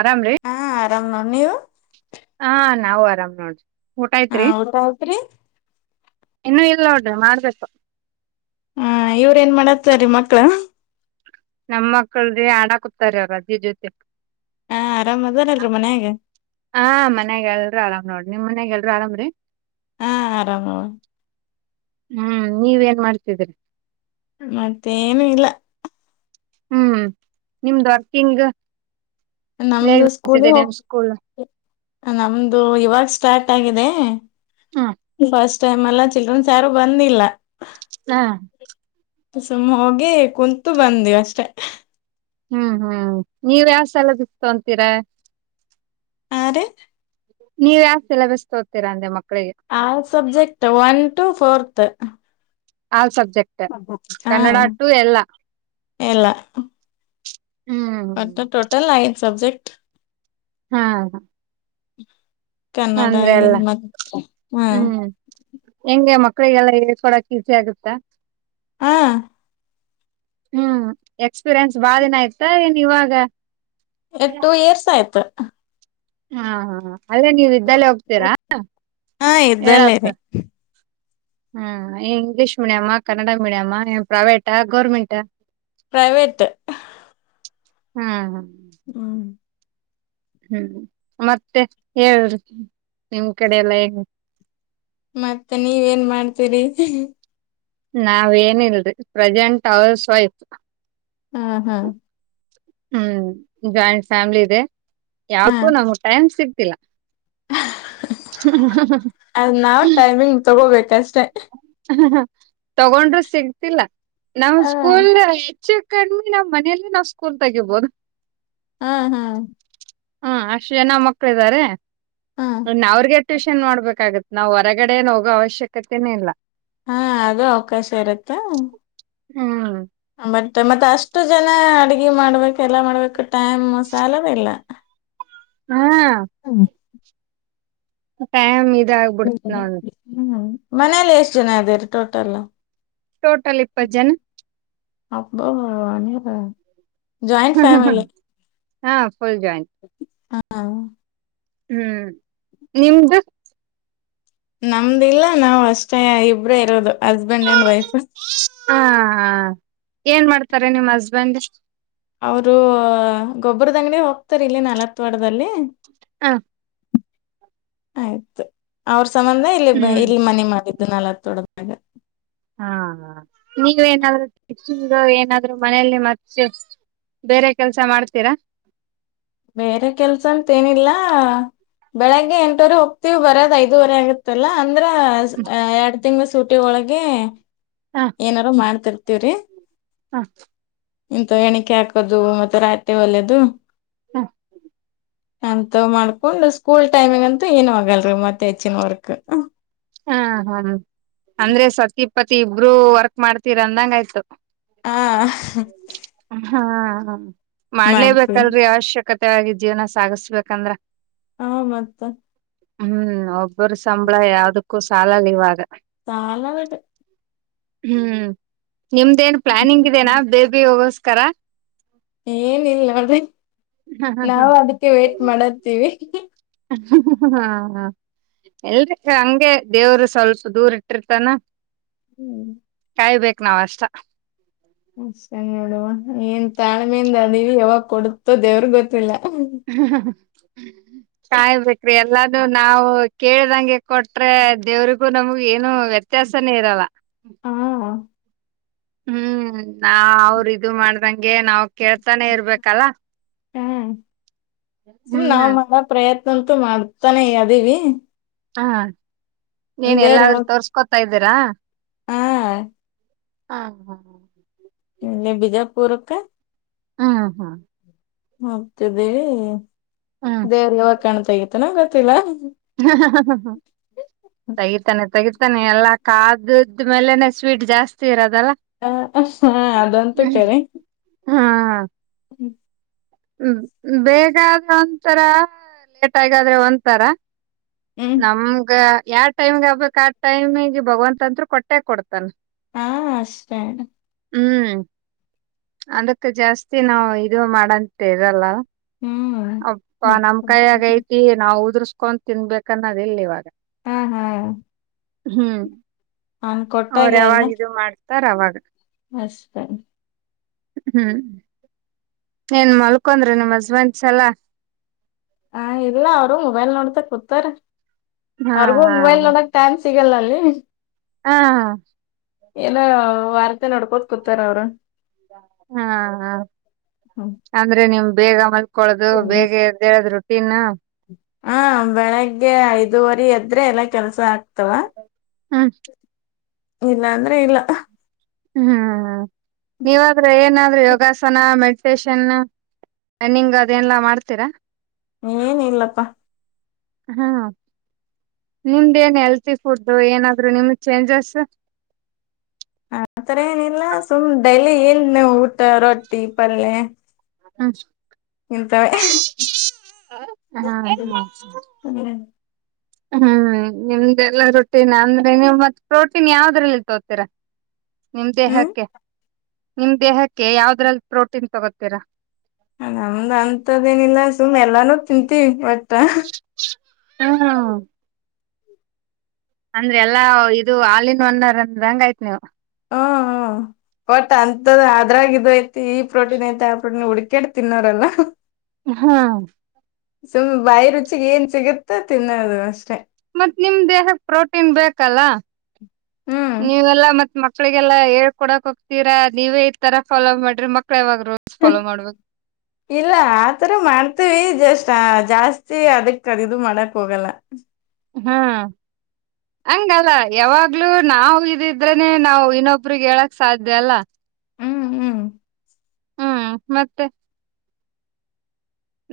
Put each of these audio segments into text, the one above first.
ಆರಾಮ್ರೀ ಹಾ ಆರಾಮ್ ನೋಡ್ ನೀವು ಹಾ ನಾವು ಆರಾಮ್ ನೋಡ್ರಿ ಊಟ ಹಾ ಆಯ್ತ್ರಿ ಊಟ ಹತ್ರಿ [unintelligible] ಇನ್ನು ಇಲ್ಲ ನೋಡ್ರಿ ಮಾಡ್ಬೇಕು ಹಾ ಇವ್ರ ಏನ್ ಮಾಡತ್ತಾರೀ ಮಕ್ಳ ನಮ್ಮ ಮಕ್ಳೀ ಆಡಾ ಕೂತಾರೆ ಅವರಾ ಅಜ್ಜಿ ಜೊತೆ ಹ ಆರಾಮ್ ಅದಾರಲ್ರಿ ಮನ್ಯಾಗ ಹ ಮನೆಗೆಲ್ಲರು ಆರಾಮ್ ನೋಡ್ರಿ ನಿಮ್ ಮನ್ಯಾಗ ಎಲ್ಲರು ಆರಾಮ್ರೀ ಹಾ ಆರಾಮವ ಹ್ಮ್ ನೀವೇನ್ ಮಾಡ್ತಿದ್ದೀರಿ ಮತ್ತೇನು ಇಲ್ಲ ಹ್ಮ್ ನಿಮ್ದು [unintelligible] ನಮ್ದು ಸ್ಕೂಲಿ ಹೋಗ್ ನಮ್ದು ಇವಾಗ ಸ್ಟಾರ್ಟ್ ಆಗಿದೆ ಹ್ಮ್ ಬಸ್ [unintelligible] ಚಿಲ್ದ್ರೆನ್ಸ್ ಯಾರು ಬಂದಿಲ್ಲ ಹಾ ಸುಮ್ಮ ಹೋಗಿ ಕುಂತು ಬಂದಿವ ಅಷ್ಟೆ ಹ್ಮ್ ಹ್ಮ್ ನೀವ್ ಯಾವ ಸಲ [unintelligible] ಅಂತೀರಾ ಆರು ನೀವ ಯಾವ ಸಿಲ್ಲಬುಸ್ ತೋತೀರಾಂದೆ ಮಕ್ಕ [unintelligible] subject one two fourth all ಸಬ್ [unintelligible] ಟ್ ಹಾ ಕನ್ನಡ ಟು ಎಲ್ಲ ಎಲ್ಲ [unintelligible] ಟೋಟಲ್ ಐ ಸಬ್ಜೆಕ್ಟ್ ಹಾ ಕನ್ನಡ ಅಂದ್ರೆ ಎಲ್ಲ ಮತ್ತ ಹ್ಮ್ ಕ್ಕಳಿಗೆ ಎಲ್ಲ ಹೇಳ್ಕೊಡಕ್ ಈಸಿ ಆಗುತ್ತಾ ಹಾ ಹ್ಮ್ ಎಕ್ಸ್ಪೀರಿಯನ್ಸ್ ಬಾಳ್ ದಿನ ಇತ್ತ [unintelligible] ಇವಾಗ ಎ ಟೂ ಇಯರ್ಸ್ ಆಯ್ತ್ ಹಾ ಹಾ ಹ ಅಲ್ಲೇ ನೀವ ಇದ್ದಲ್ಲೆ ಹೋಗ್ತೀರಾ ಹಾ ಇದ್ದಲ್ಲೇ ರೀ [unintelligible] ಹ್ಮ್ ಏ ಇಂಗ್ಲಿಷ್ ಮೀಡಿಯಾಮಾ ಕನ್ನಡ ಮೀಡಿಯಮ್ಮಾ ಏ ಪ್ರೈವೇಟಾ ಗೌರ್ಮೆಂಟಾ ಪ್ರೈವೇಟ್ ಹ್ಮ ಹ ಹ್ಮ್ ಹ್ಮ್ ಮತ್ತೆ ಹೇಳ್ರಿ ನಿಮ್ ಕಡೆ ಎಲ್ಲ [unintelligible] ಮತ್ತೆ ನೀವ ನ್ ಮಾಡ್ತೀರಿ ನಾವೇಏನಿಲ್ರಿ ಪ್ರೆಸೆಂಟ್ ಹೌಸ್ ವೈಫ್ ಆ ಹಾ. ಹ್ಮ್, ಜಾಯಿಂಟ್ ಫ್ಯಾಮಿಲಿ ಇದೆ. ಹಾ ಯಾಕೊ ನಮಗ್ ಟೈಮ್ ಸಿಗ್ ತಿಲ್ಲಾ. [unintelligible] ಅದ್ ನಾವ್ ಟೈಮಿಂಗ್ ತಗೋಬೇಕಷ್ಟೆ. ತೊಗೊಂಡ್ರು ಸಿಗ್ತಿಲ್ಲ. ನಮ್ ಹ ಸ್ಕೂಲ್ನ ಹೆಚ್ ಕಣ್ ಮೀನ ಮನೇಲೆ ನಾವ್ ಕುಂತಗ್ಯೋಬಂದ್ ಆ ಹಾ. ಹಾ ಅಷ್ಟ್ ಜನ ಮಕ್ಳ್ ಇದಾರೆ ಹಾ ಇನ್ ಅವ್ರ್ಗೆ ಟ್ಯೂಷನ್ ಮಾಡ್ಬೇಕಾಗತ್ ನಾವ್ ಹೊರಗಡೆ ಏನ್ ಹೋಗೋ ಅವಶ್ಯಕತೆನೆ ಇಲ್ಲ. ಹಾ ಅದು ಅವಕಾಶ ಇರುತೆ. ಹ್ಮೂ. ಮತ್ತೆ ಮತ್ತೆ ಅಷ್ಟು ಜನ ಅಡಗಿ ಮಾಡ್ಬೇಕೆಲ್ಲ ಮಾಡ್ಬೇಕ ಟೈಮ್ ಸಾಲದೇ ಇಲ್ಲ. ಹಾ ಹ್ಮ. ಟೈಮ್ ಇ ಇದಾಗ್ಬುಡ್ತ್ ನೋಡ್ ಮನೇಲಿ ಎಷ್ಟ್ ಜನ ಇದ್ದಿರ್ ಟೋಟಲ್? ಟೋಟಲ್ ಇಪ್ಪತ್ ಜನ. ಅಬ್ಬಬ್ಬಬ್ಬ ನೀವಾ? Joint family. ಹಾ. ಫುಲ್ ಜಾಯಿಂಟ್ ಆ. ಹ್ಮು ನಿಮ್ದು? ನಮ್ದೆಲ್ಲ ನಾವ್ ಅಷ್ಟ್ಐವ್ ಇಬ್ರೇ ಇರೋದು. ಹಸ್ಬೆಂಡ್ ಅಂಡ್ ವೈಫ್ ಹಾ. ಏನ್ ಮಾಡ್ತಾರೆ ನಿಮ್ ಹಸ್ಬೆಂಡ್. ಅವ್ರು ಗೊಬ್ರದಂಗಡಿ ಹೋಗ್ತಾರ್ ಇಲ್ಲೆ ನಲತ್ವಾಡ್ದಲ್ಲಿ. ಹಾ ಆಯ್ತು ಅವ್ರ್ ಸಂಬಂಧ ಇಲ್ಲಿ ಬಂ ಹ್ಮ್ ಇಲ್ಲಿ ಮನೆ ಮಾಡಿದ್ದು ನಲತ್ವಡ್ ಅಣ. ಹಾ ನೀವೂ ಏನಾದ್ರು ಟಿಪ್ಸಿಂಗ್ [unintelligible] ಏನಾದ್ರು ಮನೇಯಲ್ಲಿ ಮತ್ತೆ ಬೇರೆ ಕೆಲ್ಸ ಮಾಡ್ತೀರಾ ಬೇರೆ ಕೆಲ್ಸ ಅಂತ ಏನಿಲ್ಲಾ ಬೆಳಗ್ಗೆ ಎಂಟುವರೆ ಹೋಗ್ತಿವಿ ಬರದ್ ಐದುವರೆ ಆಗತ್ತಲ್ಲ ಅಂದ್ರ ಎರಡ್ ತಿಂಗಳ ಸುಟ್ಟಿ ಸುಟ್ಟಿ ಒಳಗೆ ಹ ಏನಾರು ಮಾಡ್ತಿರ್ತಿವ್ರಿ ಹಾ ಎಂತ ಎಣಿಕೆ ಹಾಕೋದು ಮತ್ತೆ ರಾತ್ರಿ ಹೊಲಿಯೋದು ಹಾ ಅಂತ ಮಾಡ್ಕೊಂಡ್ ಸ್ಕೂಲ್ ಟೈಮಿಂಗ್ ಅಂತೂ ಏನ್ ಆಗಲ್ರಿ ಮತ್ತೆ ಹೆಚ್ಚಿನ ವರ್ಕ್. ಹಾ ಹಾ ಅಂದ್ರೆ ಸತಿ ಪತಿ ಇಬ್ರುೂ ವರ್ಕ್ ಮಾಡ್ತೀರ ಅಂದಂಗ ಆಯ್ತು. ಹಾ. ಹಾ ಹ. ಮಾಡ್ಲೇಬೇಕಲ್ರರಿ ಅವಶ್ಯಕತೆ. ಮುತಾಗಿ ಜೀವನ ಸಾಗಸ್ಬೇಕಂದ್ರ. ಹಾ ಮತ್ತ. ಹೂ ಬರೋ ಸಂಬಳ ಯಾವದಕ. ಸಾಲಲ್ಲ ಇವಾಗ. ತಳ. [unintelligible] ಹೂ ನಿಮ್ದ ಏನ್ ಪ್ಲಾನಿಂಗ್ ಇದೆನಾ ಬೇಬಿ ಹೋಗೋಸ್. [unintelligible] ಕರ. ಏನಿಲ್ಲಾ ನೋಡ್ರಿ ನಾವು ಅದಕ್ಕೆ ವೇಟ್ ಮಾಡಾತೀವಿ. ಹೂ ಹಾ ಎಲ್ರಿ ಹಂಗೆ ದೇವ್ರು ಸ್ವಲ್ಪ ದೂರ ಇಟ್ಟಿರ್ತಾನ. ಹೂ ಕಾಯಬೇಕೇು ನಾವ್ ಅಷ್ಟ ಹ ನೋಡುವ ಏನ್ ತಾಳ್ಮೆಯಿಂದ ಅದಿವವಿ ಯಾವಾಗ ಕೊಡುತ್ತೋ ದೇವ್ರಗ್ ಗೊತ್ತಿಲ್ಲ. ಹುಹುಹು ಕಾಯು ಬೇಕ್ರಿ ಎಲ್ಲ. ಇದು ನಾವು ಕೇಳ್ದಂಗೆ ಕೊಟ್ರೆ ದೇವ್ರಿಗೂ ನಮಗ ಏನು ವ್ಯತ್ಯಾಸನೇ ಇರಲ್ಲ. ಹಾ. ಹೂ ನಾ ಅವ್ರ ಇದು ಮಾಡ್ದಂಗೆ ನಾವ್ ಕೇಳ್ತಾನೆ ಇರ್ಬೇಕಲ್ಲ. ಹೂ ಸುಮ ಹ್ಮ್ ನವು [unintelligible] ಮ ಪ್ರಯತ್ನ. ಅಂತು ಮಾಡ್ತಾನೆ ಅದೀವಿ. ಹಾ. ನೀನ್ ದೇವ್ರ ಎಲ್ಲಾದ್ರೂ ಯಾವಾಗ ತೋರಿಸ್ಕೊತ ಇರ ದರಾ. ಹಾ. ಹಾ ಹಾ ಹ. ಇಲ್ಲೆ ಬಿಜಾಪುರಕ್ಕ. ಹ್ಮ ಹಾ. ಮತ್ತ್ ಅದೆ. ಹ್ಮ್ ದೇರ್ಯಾವಗ್ ಕಾಣ್ತ ಆಗುತ್ತೇನೋ ಗೊತ್ತಿಲ್ಲಾ. ಇದ್ ಮೇಲೆನೆ ಸ್ವೀಟ್ ಜಾಸ್ತಿ ಇರೋದ್ ಹ ಹಃ ಹಾ ಅದಂತೂ ಕರೆ. ಹಾ. ಹ್ಮ್ ಬೇಗಾದ್ರೆ ಒಂತರ ಲೇಟಗಾದ್ರೆ ಒಂತರ. ಹ್ಮ್ ನಮ್ಗ ಯಾವ್ ಟೈಮ್ಗ್ ಆಗ್ಬೇಕ್ ಆ ಟೈಮಿಗೆ ಭಗವಂತಂತ್ರು ಕೊಟ್ಟೆ ಕೊಡ್ತಾನ. ಹಾ ಅಷ್ಟೆ. ಹ್ಮ್ ಅದಕ್ ಜಾಸ್ತಿ ನಾವು ಇದು ಮಾಡಂತ್ ಟೆ ಇರಲ್ಲ. ಅಪ್ಪಾ ಹ್ಮ್ ನಮ್ ಕಾಯಾಗ್ ಐತಿ ನಾವ್ ಉದ್ರುಸ್ ಕೊನ್ ತಿನ್ಬೇಕನ್ನೋದ್ ಇಲ್ ಇವಾಗ. ಹ ಹಾ. ಹ್ಮ್ ಅವ್ನ್ ಕೊಟ್ಟಾಗೆಲ್ಲಾ. ತರ್ ಅವಾಗ. ಅಷ್ಟ. ಹ್ಮ್. ಎನ್ ಮಲ್ಕೊಂದ್ರಿ ನಿಮ್ ಹಸ್ಬೆಂಡ್ಸ್ ಎಲ್ಲ. ಹ ಇಲ್ಲ ಅವ್ರು ಮೊಬೈಲ್ ನೋಡ್ತೊ ಕುತ್ತರ. ಹಾ ಅವ್ರಗೂ ಮೊಬೈಲ್ ನೋಡಕ್ ಟೈಮ್ಸ್ ಸಿಗಲ್ಲಾ ಅಲ್ಲಿ. ಹಾ. ಹಾ ಏನೋ ವಾರ್ತೆ ನೋಡ್ಕೋತ್ ಕುತ್ತಾರ್ ಅವ್ರು. ಹಾ ಹಾ ಹ್ಮ್ ಅಂದ್ರೆ ನಿಮ್ ಬೇಗ ಮಲ್ ಕೊಳ್ಳೋದು ಬೇಗ ಎದ್ದೆಳ್ದ್ ರುಡ್ ಪಿನ್ನಾ. ಹಾ ಬೆಳಿಗ್ಗೆ ಐದುವರಿ ಎದ್ರೆ ಎಲ್ಲಾ ಕೆಲ್ಸ ಆಗ್ ತವಾ. ಹ್ಮ್ ಇಲ್ಲಾ ಅಂದ್ರೆ ಇಲ್ಲ. ಹ್ಮ್. ನೀವಾದ್ರೂ ಏನಾದ್ ಅಂದ್ರ [unintelligible] ಯೋಗಾಸನ ಮೆಡಿಟೇಷನ್ ರನ್ನಿಂಗ್ ಅದೆಲ್ಲಾ ಮಾಡ್ತೀರಾ. ಏನ ಇಲ್ಲಪ್ಪಾ ಹಾ ನಿಮ್ದೇನ್ ಹೆಲ್ತಿ ಫುಡ್ ಏನಾದ್ರು ನಿಮ್ದ ಚೇಂಜಸ್ ಹ ಆತರ ಏನಿಲ್ಲ ಸುಮ್ ಡೈಲಿ ಏಲ್ ನೀ [unintelligible] ಊಟ ರೊಟ್ಟಿ ಪಲ್ಯೆ ಹಾ ಎಂತ ಹಾ [unintelligible] ಹ್ಮ್ ನಿಮ್ದೆಲ್ಲಾ ರೊಟಿನ್ ಅಂದ್ರೆ ನೀವು ಮತ್ ಪ್ರೋಟೀನ್ ಯಾವದ್ರಲ್ಲಿ ತೋತೀರಾ ನಿಮ್ ಹ್ಮ್ ದೇಹಕ್ಕೆ ನಿಮ್ ದೇಹಕ್ಕೆ ಯಾವ್ದ್ರಲ್ಲಿ ಪ್ರೋಟೀನ್ ತಗೋತೀರಾ ನಮ್ದ್ ಅಂತದೇನಿಲ್ಲ ಸುಮ್ಮ್ ಎಲ್ಲಾನು ತಿಂತೀವಿ ಓಟ್ ಟ [unintelligible] ಹ್ಮ [unintelligible] ಅಂದ್ರೆ ಎಲ್ಲಾ ಇದು ಅಲ್ ಇನ್ ಒನ್ ಅಂದ ಹೆಂಗ [unintelligible] ಆಯ್ತ್ ನೀವು ಹ್ಮ್ ಹ್ಮ ಬಟ್ ಅಂತದ ಅದ್ರಾಗ ಇದು ಐತಿ ಈ ಪ್ರೋಟೀನ್ ಐತಿ ಆ ಪ್ರೋಟೀನ್ ಹುಡ್ಕೇಡ್ ತಿನ್ನೋರಲ್ಲ ಹಾ ಸುಮ್ ಬಾಯಿ ರುಚಿಗೆ ಏನ್ ಸಿಗುತ್ತೋ ತಿನ್ನೋದು ಅಷ್ಟೆ ಮತ್ತ್ ನಿಮ ದೇಹಕ್ಕೆ ಪ್ರೋಟೀನ್ ಬೇಕಲ್ಲ. ಹ್ಮ್ ನೀವೆಲ್ಲಾ ಮತ್ ಮಕ್ ಕ್ಕಳಿಗೆಲ್ಲ ಹೇಳ್ಕೊಡಕ್ ಹೋಗ್ತೀರಾ ನೀವೇ ಈ ತರ ಫಾಲೋ ಮಾಡ್ರಿ ಮ ಇಲ್ಲ ಆತರ ಮಾಡ್ತೀವಿ ಜಸ್ ಟ್ ಜಾಸ್ತಿ ಅದಕ್ ಅದು ಇದು ಮಾಡಕ್ ಹೋಗಲ್ಲ. ಹ್ಮ್ ಹಂಗಲ್ಲ ಯಾವಾಗ್ಲೂ ನಾವು ಇದಿದ್ರನೆ ನಾವು ಇನ್ನೊಬ್ರಿಗೆ ಹೇಳಕ್ ಸಾಧ್ಯ ಅಲ್ಲ ಹ್ಮ್ ಹ್ಮ್ ಹ್ಮ್ ಮತ್ತೆ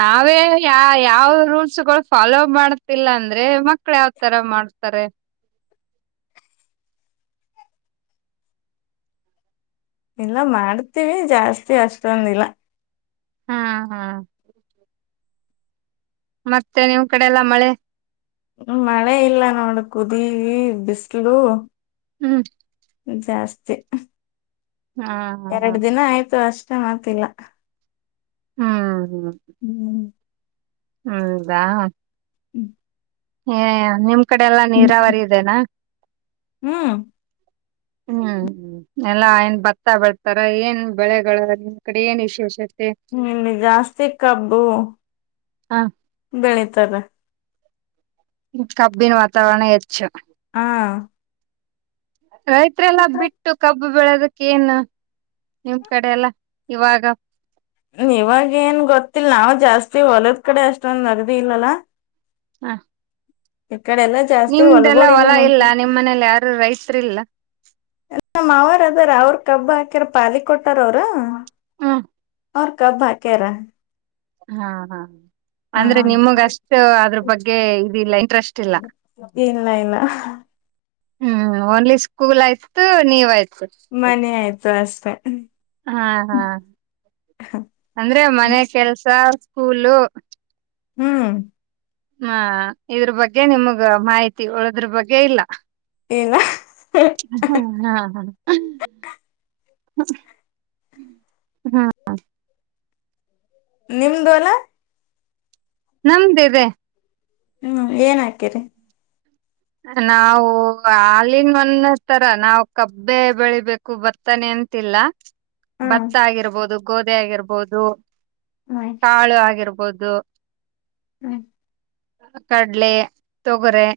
ನಾವೇ ಯ ಯಾವ ರೂಲ್ಸ್ ಗಳು ಫಾಲೋ ಮಾಡ್ತಿಲ್ಲ ಅಂದ್ರೆ ಮಕ್ಳ ಯಾವ್ತರ ಮಾಡ್ತಾರೆ. ಇಲ್ಲ ಮಾಡ್ತೀವಿ ಜಾಸ್ತಿ ಅಷ್ಟೊಂದಿಲ್ಲ ಹಾ ಹಾ ಮತ್ತೆ ನಿಮ್ ಕಡೆ ಎಲ್ಲಾ ಮಳೆ ಮಳೆ ಇಲ್ಲ ನೋಡ ಕುದಿ ಬಿಸಲು ಹ್ಮ್ ಜಾಸ್ತಿ ಹಾ ಹಾ ಹಾ ಎರಡು ದಿನ ಆಯ್ತು ಅಷ್ [unintelligible] ಹ್ಮ ಹ್ಮ್ ಹ್ಮ ದಾ [unintelligible] ಹ್ಮ್ [unintelligible] ಯ ಯ ನಿಮ್ ಕಡೆ ಎಲ್ಲಾ ನೀರಾವರಿ ಇದೆನಾ ಹ್ಮ್ ಹ್ಮ್ ಎಲ್ಲಾ ಎನ್ ಭತ್ತ ಬೆಳ್ತಾರ ಏನ್ ಬೆಳೆಗಳ ನಿಮ್ ಕಡೆ ಏನ್ ವಿಶೇಷ ಹ್ಮ ಇಲ್ಲಿ ಜಾಸ್ತಿ ಕಬ್ಬು ಹ ಬೆಳಿತಾರ ಕಬ್ಬಿನ ವಾತಾವರಣ ಹೆಚ್ಚು ಹ ರೈತ್ರೆಲ್ಲಾ ಬಿಟ್ಟು ಕಬ್ಬು ಬೆಳೋದಕ್ಕ ಏನು ನಿಮ್ ಕಡೆ ಎಲ್ಲ ಇವಾಗ ಇವಾಗ ಏನ್ ಗೊತ್ತಿಲ್ಲ ನಾವ್ ಜಾಸ್ತಿ ಹೊಲದ್ ಕಡೆ ಅಷ್ಟೊಂದ ನಗದಿ ಇಲ್ಲಲ ಹಾ ಜಾಸ್ತಿ ನಿಮ್ದೆಲ್ಲ ಹೊಲಗೊಳ್ ಹೊಲ ನಮ್ ಇಲ್ಲ ಕಡೆ ನಿಮ್ಮನೆಲ್ ಯಾರು ರೈತರಿಲ್ಲ ನಮ್ ಮಾವಾರ್ ಅದಾರ ಅವ್ರ ಕಬ್ಬ ಹಾಕ್ಯಾರ ಪಾಲಿ ಕೊಟ್ಟಾರ ಅವ್ರ ಹಾ ಅವ ಕಬ್ಬ್ ಹಾಕ್ಯಾರ ಹಾ ಹಾ ಹಾ ಅಂದ್ರೆ ನಿಮಗಷ್ಟು ಅದ್ರ ಬಗ್ಗೆ ಇದಿಲ್ಲ ಇಂಟ್ರೆಸ್ಟ್ ಇಲ್ಲ ಇಲ್ಲ ಇಲ್ಲ ಹ್ಮ್ ಓನ್ಲಿ ಸ್ಕೂಲ್ ಆಯ್ತು ನೀವಯ್ತು ಮನೆ ಆಯ್ತು ಷ್ಟತ ಹಾ ಹಾ ಅಂದ್ರೆ ಮನೆ ಕೆಲ್ಸ ಸ್ಕೂಲು ಹ್ಮ್ ಹಾ ಇದ್ರ ಬಗ್ಗೆ ನಿಮಗ ಮಾಹಿತಿ ಉಳದ್ರ ಬಗ್ಗೆ ಇಲ್ಲ ಇಲ್ಲ ಹ್ಮ್ ಹಾ ಹಾ ಹ್ಮ ಹ್ಮ ಹಾ ನಿಮ್ದು ಅಲ ನಮದಿದೆ ಹ್ಮ್ ಏನ್ ಹಾಕೇರಿ ನಾವು ಹಾಲಿನ ಒಂದ ತರ ನಾವು ಕಬ್ಬೆ ಬೆಳಿಬೇಕು ಭತ್ತನೆ ಅಂತಿಲ್ಲ ಹ್ಮ್ ಭತ್ತ ಆಗಿರ್ಬೋದು ಗೋಧಿ ಆಗಿರ್ಬೋದು ಹ್ಮ್ ಕಾಳು ಆಗಿರ್ಬೋದು ಬಹುದು ಹ್ಮ್ ಕಡ್ಲೆ ತೊಗರೆ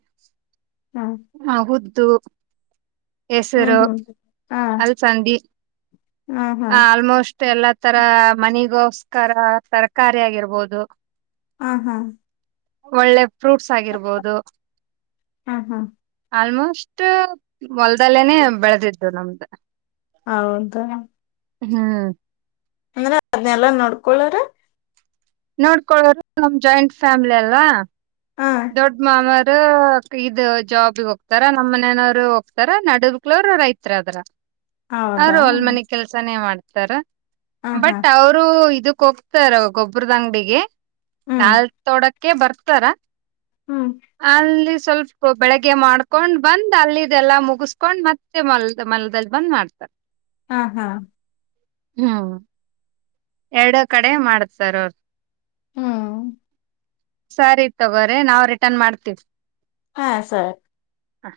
ಹೌದು ತ ಹ್ಮ್ ಹ್ಮ್ ಹೆಸರು ಹ್ಮ್ ಹಾ ಅಲಸಂದಿ ಹಾ ಹಾ ಆಲ್ಮೋಸ್ಟ್ ಎಲ್ಲಾ ತರ ಮನಿಗೋ ಕರ ತರಕಾರಿ ಆಗಿರ್ಬೋದು ಹ ಹಾ ಒಳ್ಳೆ ಫ್ರೂಟ್ಸ್ ಆಗಿರ್ಬೋದು ಹಾ ಹಾ ಆಲ್ಮೋಸ್ಟ್ ಮೊಲದಲ್ಲೇನೆ ಹಾ ಬೆಳೆದಿದ್ದು ನಮ್ಗೆ [inaudible] ಹೌದ ಹ್ಮ್ ಅಂದ್ರೆ ಅದನೆಲ್ಲಾ ನೋಡ್ಕೊಳ್ರ ನೋಡ್ಕೊಳೋರು ನಮ್ ಜಾಯಿಂಟ್ ಫ್ಯಾಮಿಲಿ ಅಲ್ವಾ ಹ ದೊಡ್ಡ ಮಾವ ಇದು ಜಾಬ್ ಹೋಗ್ತಾರ ನಮ್ಮ್ ಮನೆನವರು ಹೋಗ್ತಾರ ನಡಕ್ಲರು ರೈತ್ರರ ಅದ್ರ ಹೌದಾ ಅವರು ಅಲ್ ಮನೆ ಕೆಲ್ಸಾನೇ ಮಾಡ್ತ ತಾರ ಹ ಹಾ ಬಟ್ ಅವರು ಇದು ಹೊಗ್ತಾರ ಗೊಬ್ಬ್ರದ ಅಂಗಡಿಗೆ. ಹ್ಮ್ ನಾಲ್ ತೊಡ. ಕೆ ಬರ್ತಾರ. ಹ್ಮ್ ಅಲ್ಲಿ. ಸ್ವಲ್ಪ ಬೆಳಗ್ಗೆ ಮಾಡ್ಕೊಂಡ್ ಬಂದ್ ಅಲ್ಲಿದೆಲ್ಲಾ ಮುಗಸ್ಕೊಂಡ್ ಮತ್ತೆ ಮಲದ ಮಲದಲ್ಲಿ ಬಂದ್ ಮಾಡ್ತಾರೆ. ಹಾ ಹಾ. ಹಾ. ಎರಡ ಕಡೆ ಮಾಡತಾರ ಅವ್ರ. ಹ್ಮ್ ಸರಿ ತಗೋರಿ ನಾವು ರಿಟರ್ನ್ ಮಾಡ್ತೀವಿ. ಹಾ ಸರಿ ಹ.